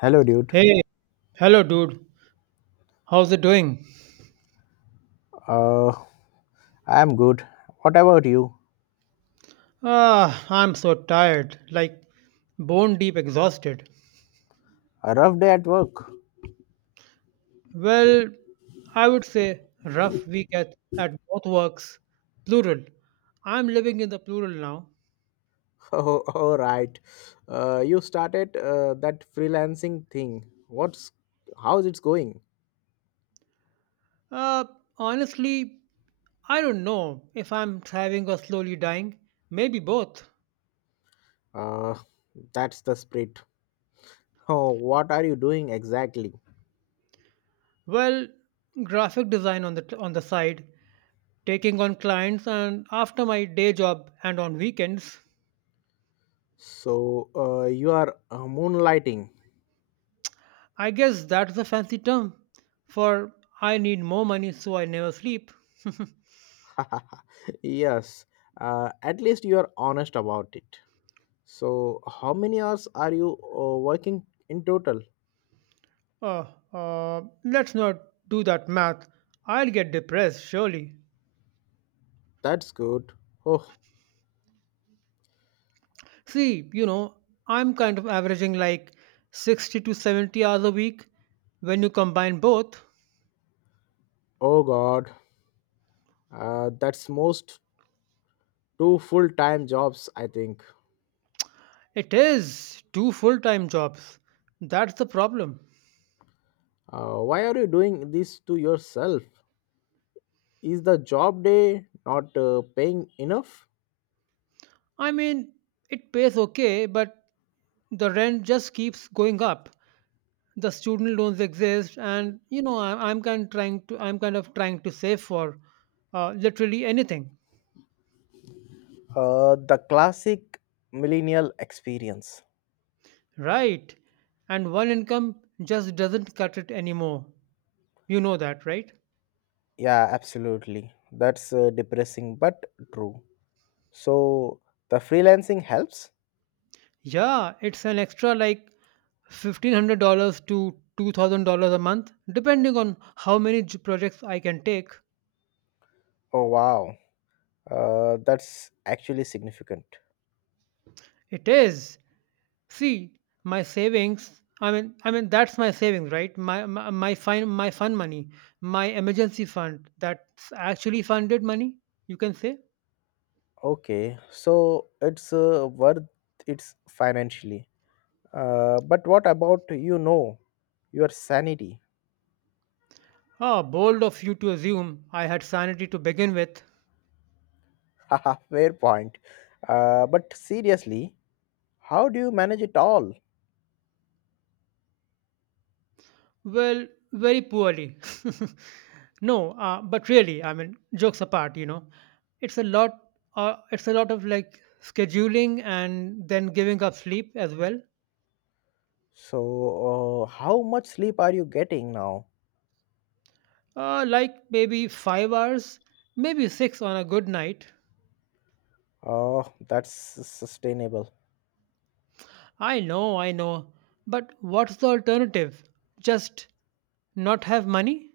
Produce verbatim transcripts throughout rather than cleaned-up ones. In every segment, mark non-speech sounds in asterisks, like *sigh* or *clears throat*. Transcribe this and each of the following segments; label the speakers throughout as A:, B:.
A: Hello, dude.
B: Hey, hello, dude. How's it doing?
A: Uh, I'm good. What about you?
B: Ah, I'm so tired, like bone deep exhausted.
A: A rough day at work.
B: Well, I would say rough week at, at both works, plural. I'm living in the plural now.
A: *laughs* Oh, all right. Uh, you started uh, that freelancing thing. What's how's it going?
B: Uh, Honestly, I don't know if I'm thriving or slowly dying. Maybe both.
A: Uh, that's the spirit. *laughs* Oh, what are you doing exactly?
B: Well, graphic design on the on the side, taking on clients and after my day job and on weekends.
A: So, uh, you are uh, moonlighting.
B: I guess that's a fancy term for I need more money so I never sleep.
A: *laughs* Yes. Uh, at least you are honest about it. So, how many hours are you uh, working in total?
B: Oh, uh, let's not do that math. I'll get depressed, surely.
A: That's good. Oh,
B: See, you know, I'm kind of averaging like sixty to seventy hours a week when you combine both.
A: oh God. Uh, that's most two full-time jobs, I think.
B: It is two full time jobs. That's the problem.
A: Uh, why are you doing this to yourself? Is the job day not uh, paying enough?
B: I mean, it pays okay, but the rent just keeps going up. the student loans exist, and you know I, i'm kind trying to i'm kind of trying to save for uh, literally anything.
A: Uh, the classic millennial experience.
B: Right. And one income just doesn't cut it anymore, you know that, right?
A: Yeah, absolutely. That's uh, depressing but true. So, the freelancing helps?
B: Yeah, it's an extra like fifteen hundred dollars to two thousand dollars a month, depending on how many j- projects I can take.
A: Oh, wow. Uh, that's actually significant.
B: It is. See, my savings. I mean, I mean that's my savings, right? My my, my fine my fun money, my emergency fund. That's actually funded money, you can say.
A: Okay, so it's uh, worth it's financially. Uh, but what about you know your sanity.
B: Ah, bold of you to assume I had sanity to begin with.
A: *laughs* Haha, fair point. Uh, but seriously, how do you manage it all?
B: Well, very poorly. *laughs* No, uh, but really, I mean, jokes apart, you know, it's a lot. Uh, it's a lot of like scheduling and then giving up sleep as well.
A: So, uh, how much sleep are you getting now?
B: Uh, like maybe five hours, maybe six on a good night.
A: Oh, that's sustainable.
B: I know, I know. But what's the alternative? Just not have money?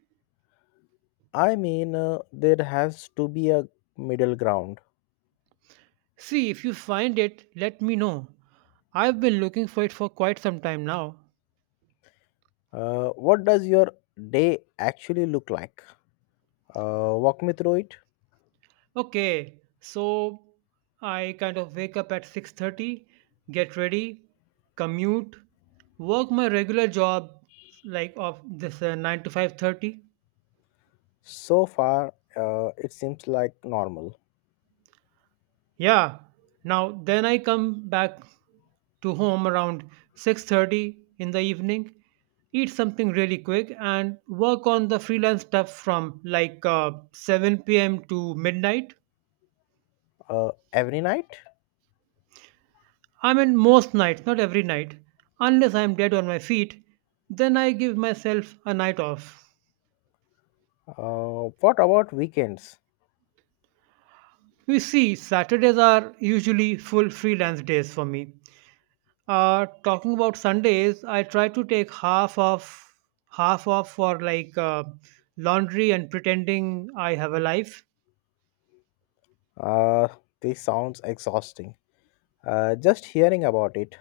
A: I mean, uh, there has to be a middle ground.
B: See, if you find it, let me know. I've been looking for it for quite some time now.
A: Uh, what does your day actually look like? Uh, walk me through it.
B: Okay, so I kind of wake up at six thirty, get ready, commute, work my regular job like of this uh, nine to five thirty.
A: So far, uh, it seems like normal.
B: Yeah. Now then I come back to home around six thirty in the evening, eat something really quick and work on the freelance stuff from like uh, seven p m to midnight.
A: Uh, every night?
B: I mean most nights, not every night, unless I'm dead on my feet, then I give myself a night off.
A: Uh, what about weekends?
B: You see, Saturdays are usually full freelance days for me. Uh, talking about Sundays, I try to take half off, half off for like uh, laundry and pretending I have a life.
A: Uh, this sounds exhausting. Uh, just hearing about it,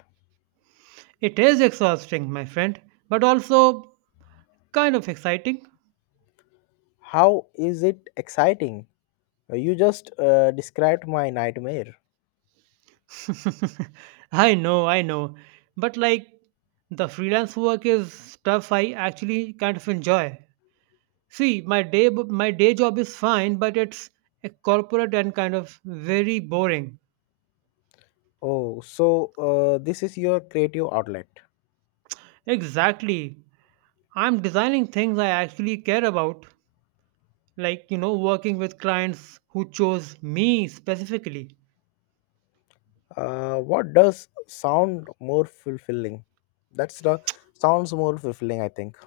B: It is exhausting, my friend, but also kind of exciting.
A: how is it exciting? Uh, You just uh, described my nightmare.
B: *laughs* I know, I know, but like the freelance work is stuff I actually kind of enjoy. See, my day my day job is fine, but it's a corporate and kind of very boring.
A: Oh, so uh, this is your creative outlet.
B: Exactly. I'm designing things I actually care about, like, you know, working with clients who chose me specifically.
A: Uh, what does sound more fulfilling? That's the sounds more fulfilling, I think.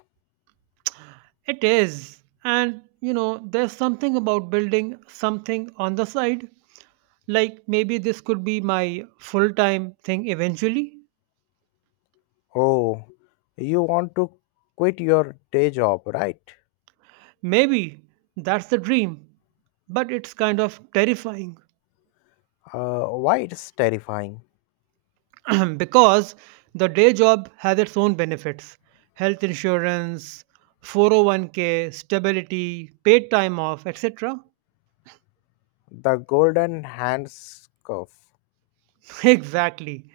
B: It is. And, you know, there's something about building something on the side. Like, maybe this could be my full time thing eventually.
A: Oh, you want to quit your day job, right?
B: Maybe that's the dream, but it's kind of terrifying.
A: Uh, why it's terrifying?
B: *clears throat* Because the day job has its own benefits: health insurance, four oh one k, stability, paid time off, et cetera
A: The golden handcuff.
B: *laughs* Exactly.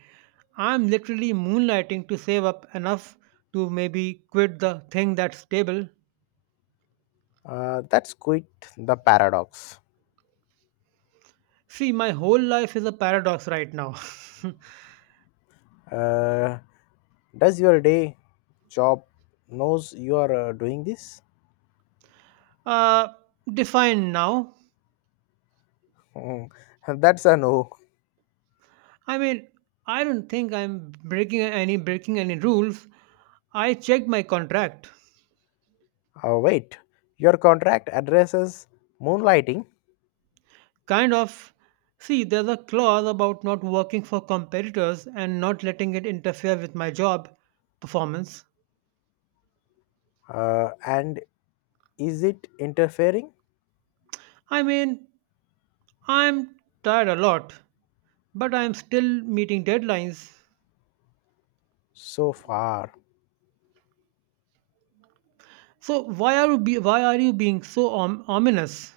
B: I'm literally moonlighting to save up enough to maybe quit the thing that's stable.
A: Uh, that's quite the paradox.
B: See, my whole life is a paradox right now.
A: Uh, does your day job knows you are uh, doing this?
B: *laughs* uh, Defined now.
A: Hmm, *laughs* that's a no.
B: I mean, I don't think I'm breaking any breaking any rules. I checked my contract.
A: Uh, wait, your contract addresses moonlighting,
B: Kind of. See, there's a clause about not working for competitors and not letting it interfere with my job performance.
A: uh, and is it interfering?
B: I mean, I'm tired a lot, but I'm still meeting deadlines.
A: So far,
B: So why are you be, why are you being so om- ominous?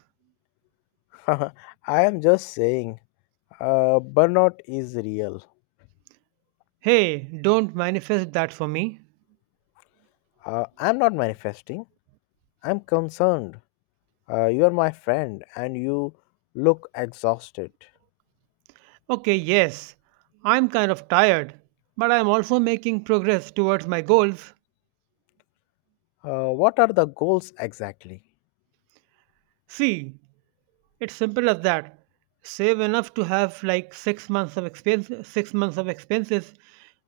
A: *laughs* I am just saying, uh, burnout is real.
B: Hey, don't manifest that for me.
A: Uh, I'm not manifesting. I'm concerned. Uh, you are my friend, and you look exhausted.
B: Okay, yes, I'm kind of tired, but I'm also making progress towards my goals.
A: Uh, what are the goals exactly,
B: See, It's simple as that. Save enough to have like six months of expense, six months of expenses,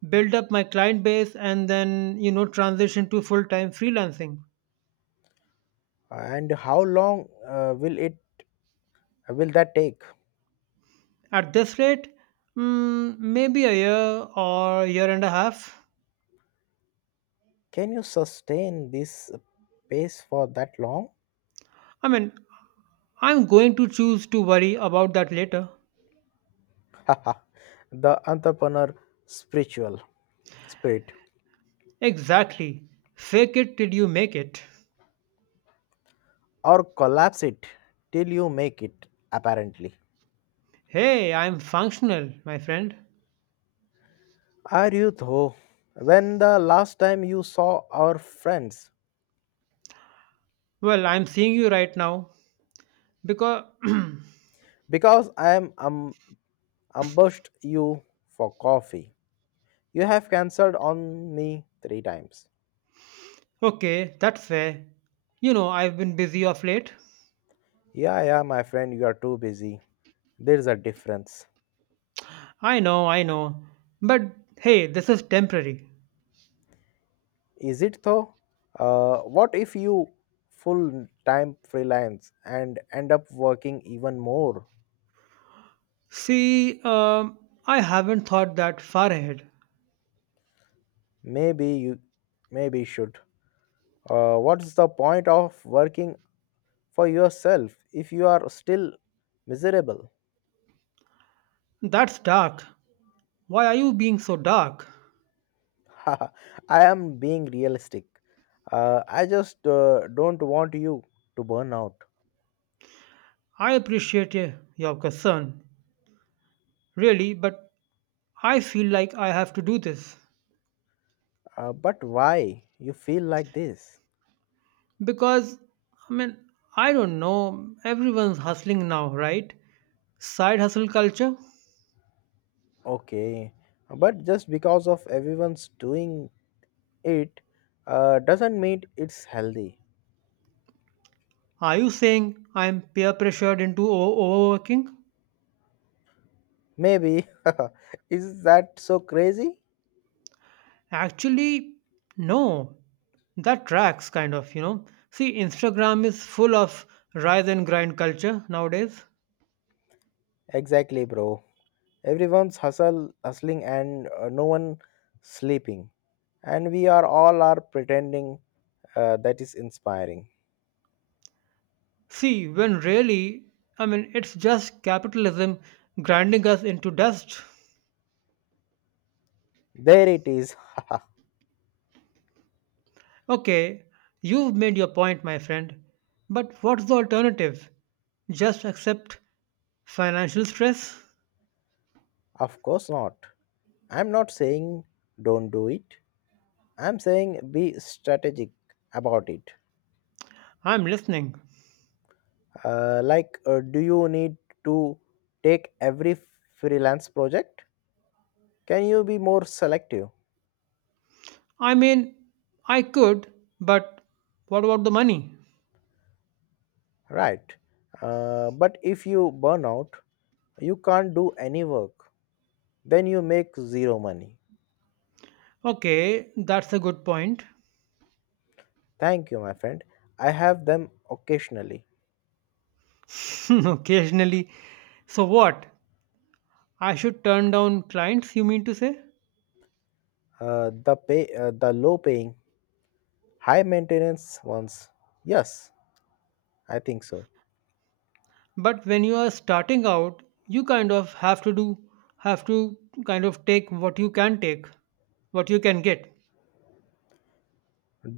B: build up my client base, and then you know transition to full time freelancing.
A: and how long uh, will it will that take?
B: At this rate, mm, maybe a year or a year and a half.
A: Can you sustain this pace for that long?
B: I mean, I'm going to choose to worry about that later.
A: *laughs* The entrepreneur spiritual spirit,
B: Exactly. Fake it till you make it.
A: or collapse it till you make it. Apparently,
B: Hey, I'm functional, my friend.
A: are you though? When the last time you saw our friends?
B: Well, I'm seeing you right now because.
A: Because I am um, ambushed you for coffee. You have cancelled on me three times.
B: Okay, that's fair. You know, I've been busy of late.
A: Yeah, yeah, my friend, you are too busy. There's a difference.
B: I know, I know. But hey, this is temporary.
A: Is it though? Uh, what if you full time freelance and end up working even more?
B: See, um, I haven't thought that far ahead.
A: Maybe you maybe should. Uh, what's the point of working for yourself if you are still miserable?
B: That's dark. Why are you being so dark?
A: *laughs* I am being realistic. Uh, I just uh, don't want you to burn out.
B: I appreciate y- your concern, really, but I feel like I have to do this.
A: Uh, but why you feel like this?
B: Because, I mean, I don't know, everyone's hustling now, right? Side hustle culture?
A: Okay, but just because of everyone's doing it uh, doesn't mean it's healthy.
B: Are you saying I'm peer pressured into o- overworking?
A: Maybe. *laughs* Is that so crazy?
B: Actually, no. That tracks kind of, you know. See, Instagram is full of rise and grind culture nowadays.
A: Exactly, bro. Everyone's hustle, hustling, and uh, no one sleeping, and we are all are pretending uh, that is inspiring.
B: See, when really, I mean, it's just capitalism grinding us into dust.
A: There it is.
B: Okay, you've made your point, my friend. But what's the alternative? Just accept financial stress?
A: *laughs* Of course not. I'm not saying don't do it. I'm saying be strategic about it.
B: I'm listening.
A: uh, like uh, do you need to take every freelance project, can you be more selective?
B: I mean, I could, but what about the money?
A: Right, uh, but if you burn out, you can't do any work, then you make zero money.
B: Okay, that's a good point.
A: Thank you, my friend. I have them occasionally.
B: *laughs* Occasionally. So what? I should turn down clients, you mean to say?
A: Uh, the pay uh, the low paying, high maintenance ones, yes, I think so.
B: But when you are starting out, you kind of have to do have to kind of take what you can take, what you can get.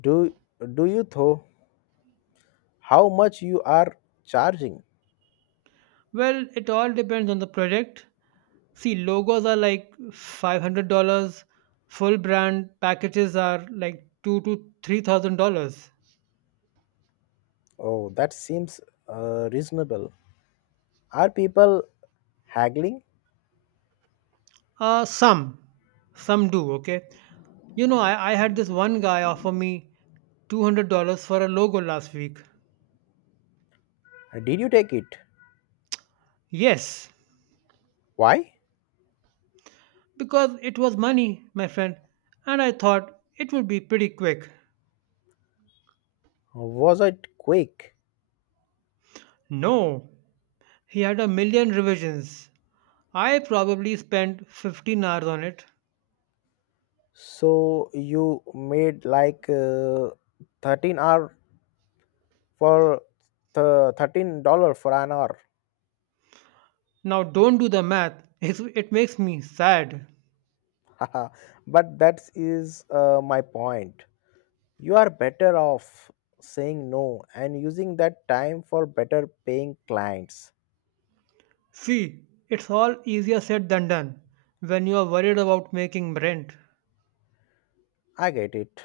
A: Do do you though? How much you are charging?
B: Well, it all depends on the project. See, logos are like five hundred dollars full brand packages are like two to three thousand dollars.
A: Oh, that seems uh, reasonable. Are people haggling?
B: Uh, some, some do. Okay, you know, I, I had this one guy offer me two hundred dollars for a logo last week.
A: Did you take it?
B: Yes,
A: Why?
B: because it was money, my friend, and I thought it would be pretty quick.
A: Was it quick?
B: No, he had a million revisions. I probably spent fifteen hours on it.
A: So you made like uh, thirteen hour for th- thirteen dollar for an hour.
B: Now, don't do the math, *laughs* it's, it makes me sad.
A: *laughs* But that is uh, my point. You are better off saying no and using that time for better paying clients.
B: See, it's all easier said than done when you are worried about making rent.
A: I get it.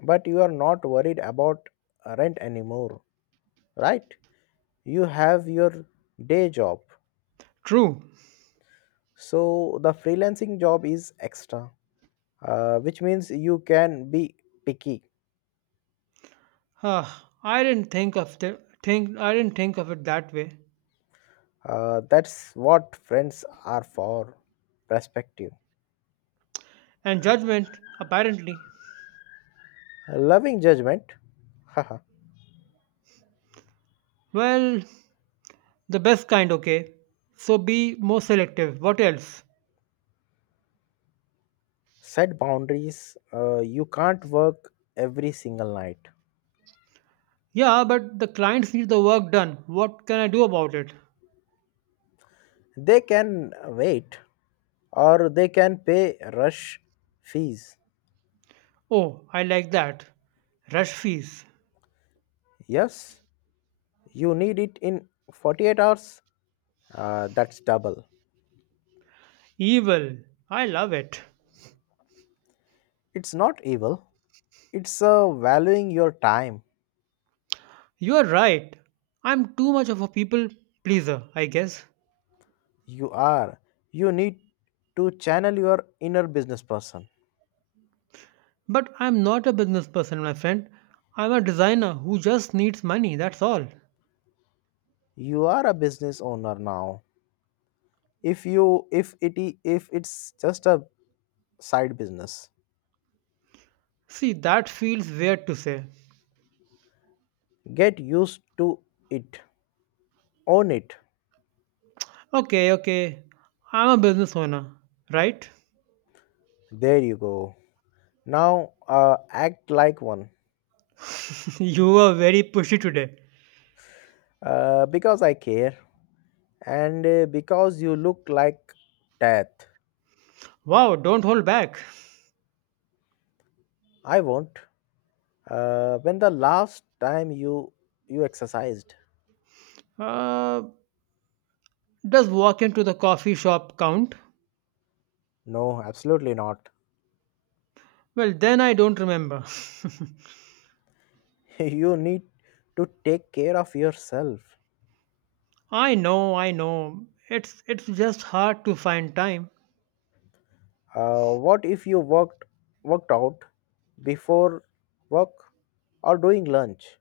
A: But you are not worried about rent anymore, right? You have your day job.
B: True.
A: So the freelancing job is extra, uh, which means you can be picky.
B: Huh, I didn't think of the think I didn't think of it that way.
A: Uh, that's what friends are for, perspective.
B: And judgment, apparently.
A: Loving judgment, haha.
B: Well, the best kind, okay. So be more selective. What else?
A: Set boundaries. Uh, you can't work every single night.
B: Yeah, but the clients need the work done. What can I do about it?
A: They can wait or they can pay rush fees.
B: Oh, I like that. Rush fees.
A: Yes, you need it in forty-eight hours. Uh, that's double.
B: Evil. I love it.
A: It's not evil, it's uh, valuing your time.
B: You're right. I'm too much of a people pleaser, I guess.
A: You are. You need to channel your inner business person.
B: But I'm not a business person, my friend. I'm a designer who just needs money, that's all.
A: You are a business owner now. If you if it I- if it's just a side business,
B: See, that feels weird to say.
A: get used to it. Own it.
B: Okay, okay, I'm a business owner, right?
A: There you go. Now uh, act like one.
B: *laughs* You were very pushy today.
A: Uh, because I care, and uh, because you look like death.
B: Wow, don't hold back.
A: I won't. Uh, when the last time you you exercised?
B: Uh, does walk into the coffee shop count?
A: No, absolutely not.
B: Well, then I don't remember.
A: *laughs* You need to take care of yourself.
B: *laughs* I know, I know. It's it's just hard to find time.
A: Uh, what if you worked worked out before work or during lunch?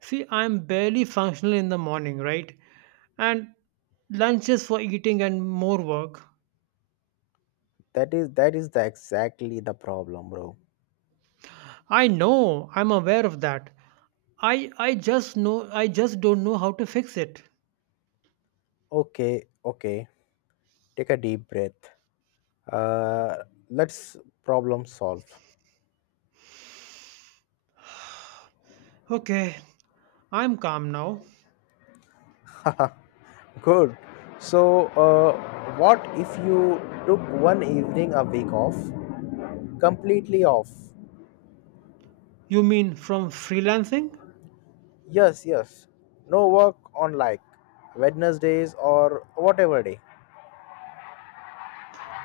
B: See, I'm barely functional in the morning, right? And lunches for eating and more work.
A: That is that is the exactly the problem, bro.
B: I know, I'm aware of that. I I just know I just don't know how to fix it.
A: Okay, okay. Take a deep breath. Uh, let's problem solve.
B: Okay, I'm calm now.
A: *laughs* Good. So, uh, what if you took one evening a week off, completely off?
B: You mean from freelancing?
A: Yes, yes. No work on like Wednesdays or whatever day.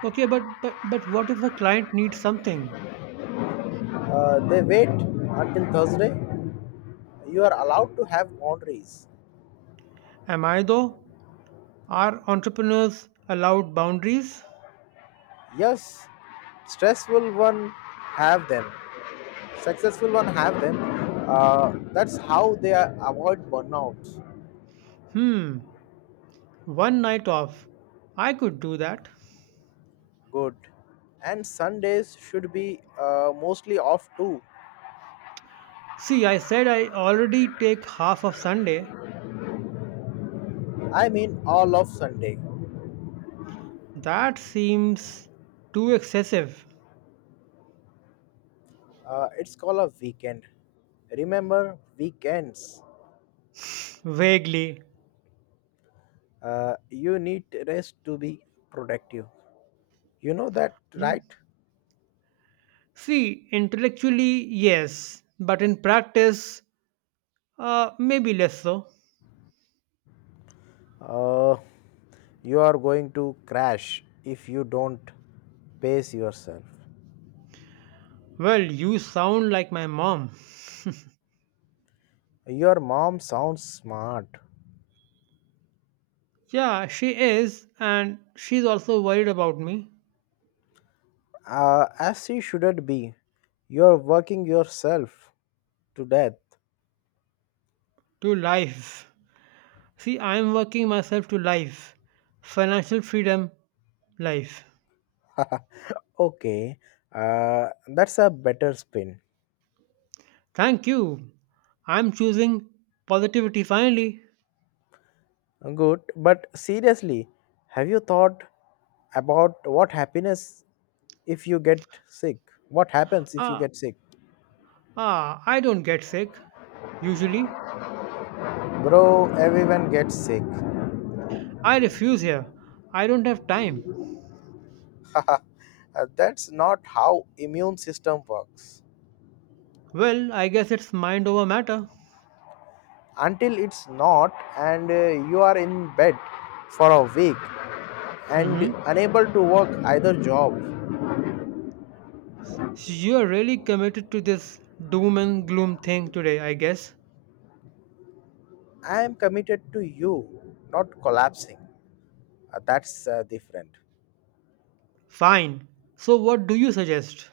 B: Okay, but but but what if a client needs something?
A: Uh, they wait until Thursday. You are allowed to have boundaries.
B: Am I though? Are entrepreneurs allowed boundaries?
A: Yes, stressful one have them. Successful one have them. Uh, that's how they are avoid burnouts.
B: Hmm, one night off. I could do that.
A: Good. And Sundays should be uh, mostly off too.
B: See, I said I already take half of Sunday.
A: I mean all of Sunday.
B: That seems too excessive.
A: Uh, it's called a weekend. Remember weekends.
B: Vaguely.
A: Uh, you need rest to be productive. You know that, right?
B: See, intellectually, yes, but in practice, uh, maybe less so.
A: Uh, you are going to crash if you don't pace yourself.
B: Well, you sound like my mom.
A: Your mom sounds smart,
B: Yeah, she is, and she's also worried about me.
A: uh, as she shouldn't be. You're working yourself to death.
B: To life. See, I'm working myself to life. Financial freedom, life.
A: *laughs* Okay, uh, that's a better spin.
B: Thank you. I'm choosing positivity finally.
A: Good, but seriously, have you thought about what happiness if you get sick? What happens if you
B: Ah,
A: get sick?
B: ah, I don't get sick, usually.
A: Bro, everyone gets sick.
B: I refuse here. I don't have time.
A: Uh, that's not how immune system works.
B: Well, I guess it's mind over matter.
A: Until it's not, and uh, you are in bed for a week and
B: Mm-hmm.
A: unable to work either job.
B: So You're really committed to this doom and gloom thing today, I guess.
A: I am committed to you, not collapsing. Uh, that's uh, different.
B: Fine. So, what do you suggest?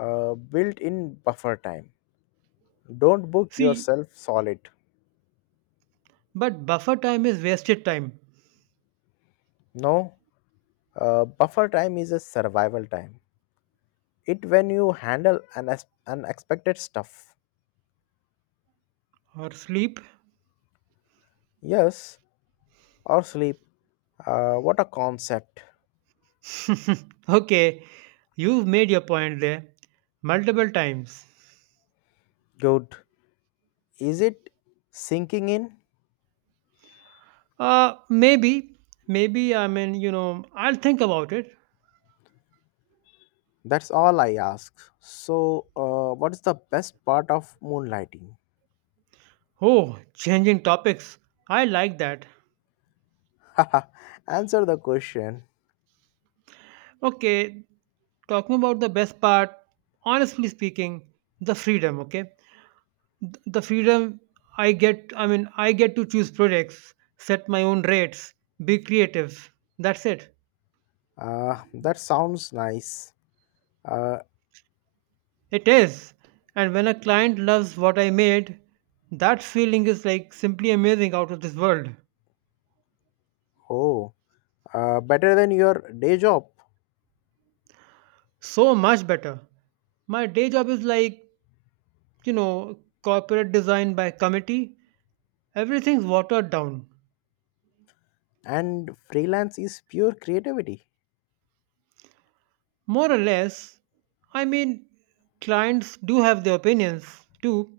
A: Uh, built in buffer time. Don't book
B: See,
A: yourself solid.
B: but buffer time is wasted time.
A: No, uh, buffer time is a survival time. It when you handle an unexpected stuff.
B: Or sleep?
A: Yes, or sleep. Uh, what a concept.
B: *laughs* Okay, you've made your point there. Multiple times.
A: Good. Is it sinking in?
B: Uh, maybe. Maybe, I mean, you know, I'll think about it.
A: That's all I ask. So, uh, what is the best part of moonlighting?
B: Oh, changing topics. I like that.
A: *laughs* Answer the question.
B: Okay, talking about the best part, honestly speaking, the freedom, okay? Th- The freedom I get, I mean, I get to choose products, set my own rates, be creative. That's it.
A: Uh, that sounds nice. Uh,
B: It is. And when a client loves what I made, that feeling is like simply amazing out of this world.
A: oh, uh, better than your day job.
B: So much better. My day job is like, you know, corporate design by committee. Everything's watered down.
A: And freelance is pure creativity.
B: More or less, I mean, clients do have their opinions too,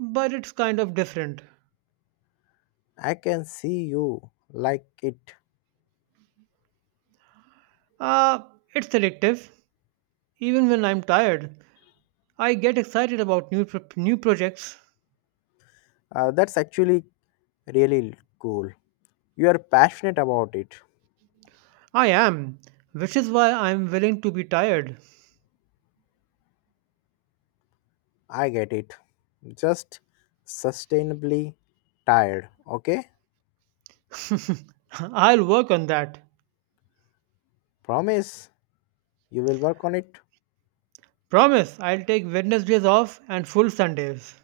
B: but it's kind of different.
A: I can see you like it.
B: Uh, it's selective. Even when I'm tired, I get excited about new pro- new projects.
A: Uh, that's actually really cool, you are passionate about it.
B: I am, which is why I'm willing to be tired.
A: I get it, just sustainably tired, okay?
B: *laughs* I'll work on that.
A: Promise you will work on it.
B: Promise, I'll take Wednesdays off and full Sundays.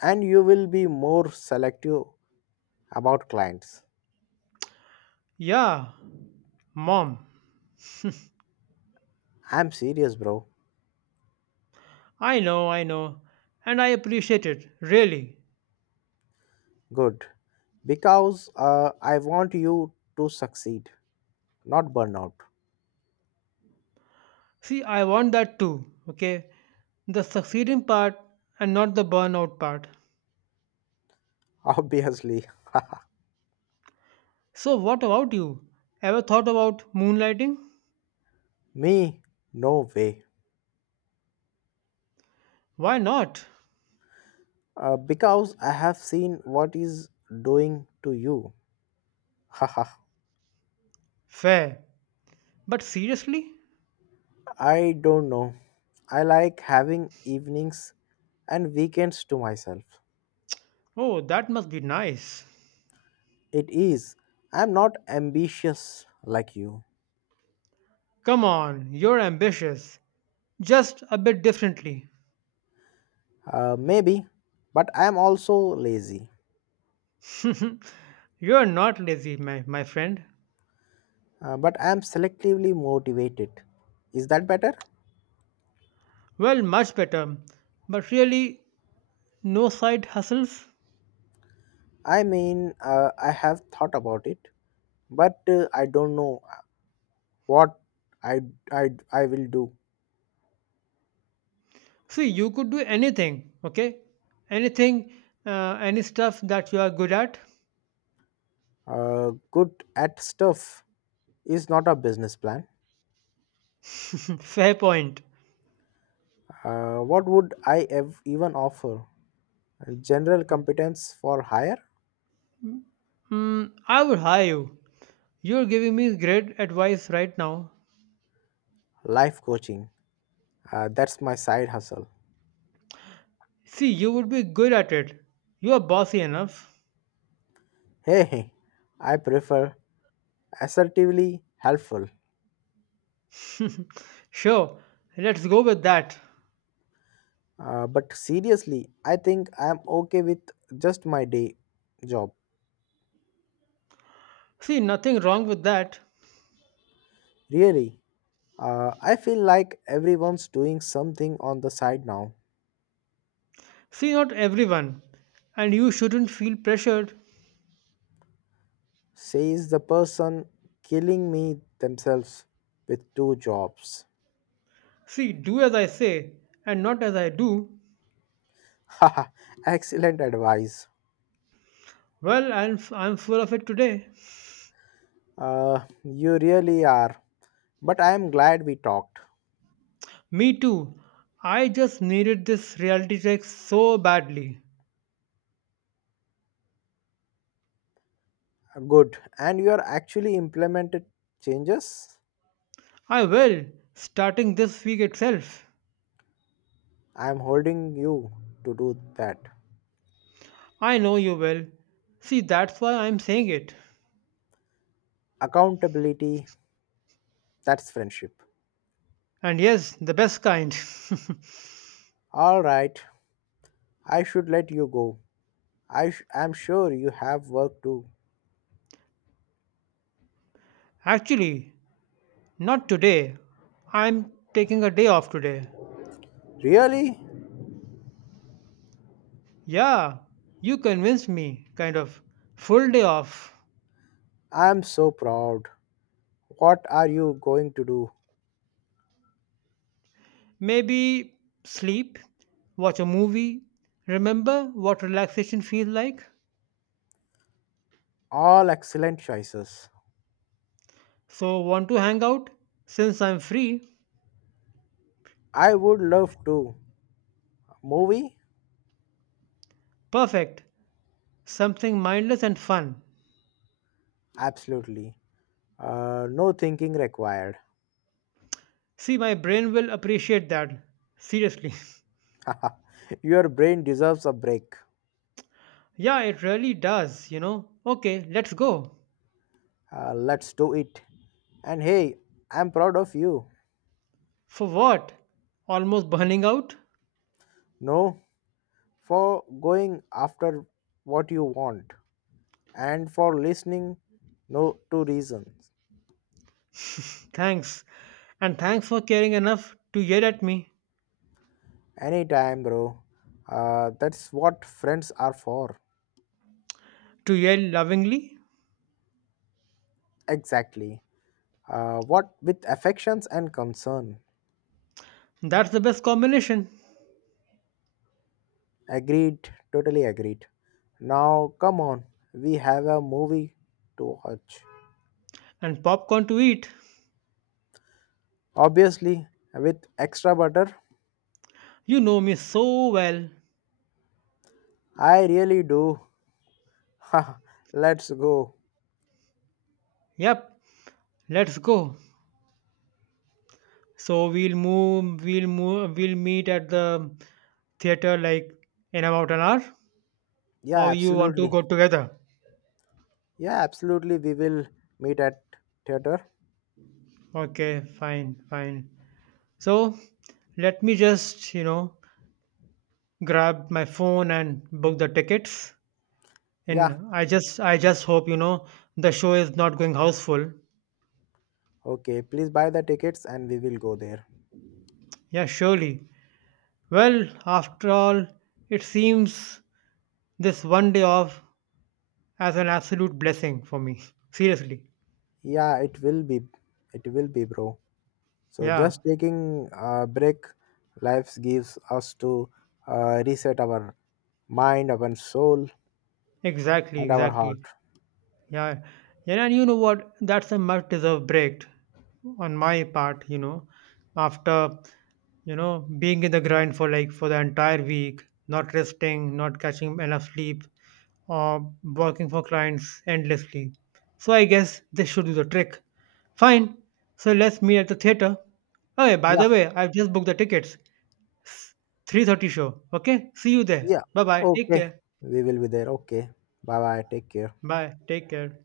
A: And you will be more selective about clients.
B: Yeah, mom.
A: I'm serious, bro.
B: I know, I know, and I appreciate it, really.
A: Good, because uh, I want you to succeed, not burn out.
B: See, I want that too, okay? The succeeding part and not the burnout part.
A: *laughs* Obviously.
B: So, what about you? Ever thought about moonlighting?
A: Me? No way.
B: Why not?
A: Uh, because I have seen what is doing to you. Haha.
B: Fair. But seriously?
A: I don't know. I like having evenings and weekends to myself.
B: Oh, that must be nice.
A: It is. I'm not ambitious like you.
B: Come on, you're ambitious. Just a bit differently.
A: Uh, maybe, but I'm also lazy.
B: You're not lazy, my, my friend.
A: Uh, but I'm selectively motivated. Is that better?
B: Well, much better. But really, no side hustles?
A: I mean, uh, I have thought about it, but uh, I don't know what I I I will do.
B: See, you could do anything, okay? Anything, uh, any stuff that you are good at.
A: Uh, good at stuff is not a business plan.
B: *laughs* Fair point.
A: Uh, what would I ev- even offer? General competence for hire,
B: Hmm, I would hire you. You're giving me great advice right now.
A: life coaching. Uh, that's my side hustle.
B: See, you would be good at it. You are bossy enough.
A: Hey, hey, I prefer assertively helpful.
B: Sure, let's go with that.
A: Uh, but seriously, I think I'm okay with just my day job.
B: See, nothing wrong with that.
A: Really, uh, I feel like everyone's doing something on the side now.
B: See, not everyone. And you shouldn't feel pressured.
A: Says the person killing me themselves with two jobs.
B: See, do as I say and not as I do.
A: *laughs* Haha, excellent advice.
B: Well, I'm, I'm full of it today.
A: Uh, you really are. But I am glad we talked.
B: Me too. I just needed this reality check so badly.
A: Good. And you are actually implemented changes?
B: I will, starting this week itself.
A: I am holding you to do that.
B: I know you well. See, that's why I'm saying it.
A: Accountability, that's friendship.
B: And yes, the best kind.
A: All right. I should let you go. I sh- am sure you have work too.
B: *laughs* Actually, not today. I'm taking a day off today.
A: Really?
B: Yeah, you convinced me, kind of. Full day off.
A: I am so proud. What are you going to do?
B: Maybe sleep, watch a movie, remember what relaxation feels like.
A: All excellent choices.
B: So, want to hang out? Since I'm free,
A: I would love to. Movie?
B: perfect. Something mindless and fun.
A: Absolutely. Uh, no thinking required.
B: See, my brain will appreciate that. Seriously. *laughs*
A: *laughs* Your brain deserves a break.
B: Yeah, it really does, you know. Okay, let's go.
A: Uh, let's do it. And hey, I'm proud of you.
B: For what? Almost burning out?
A: No, for going after what you want and for listening no to reasons.
B: Thanks. And thanks for caring enough to yell at me.
A: Anytime, bro. Uh, that's what friends are for.
B: To yell lovingly?
A: Exactly. Uh, what with affections and concern.
B: That's the best combination.
A: Agreed, totally agreed. Now, come on, we have a movie to watch.
B: And popcorn to eat.
A: Obviously, with extra butter.
B: You know me so well.
A: I really do. *laughs* Let's go.
B: Yep, let's go. So we'll move, we'll move, we'll meet at the theater like in about an hour?
A: Yeah,
B: Or you want to
A: absolutely.
B: go together?
A: Yeah, absolutely. We will meet at theater.
B: Okay, fine, fine. So let me just, you know, grab my phone and book the tickets.
A: Yeah,
B: And I just I just hope, you know, the show is not going houseful.
A: okay. Please buy the tickets and we will go there.
B: Yeah, surely. Well, after all, it seems this one day off as an absolute blessing for me. Seriously.
A: Yeah, it will be. It will be, bro. So
B: Yeah,
A: just taking a break, life gives us to uh, reset our mind, our soul,
B: exactly,
A: and our heart.
B: exactly. Yeah, yeah, and you know what? That's a much deserved break on my part, you know, after, you know, being in the grind for like for the entire week, not resting, not catching enough sleep, or working for clients endlessly. So I guess this should do the trick. Fine. So let's meet at the theater. Oh, yeah, by
A: Yeah,
B: the way, I've just booked the tickets. three thirty show. Okay? See you there.
A: yeah.
B: Bye-bye. Take
A: Okay.
B: care.
A: We will be there. Okay. Bye bye. Take care.
B: Bye. Take care.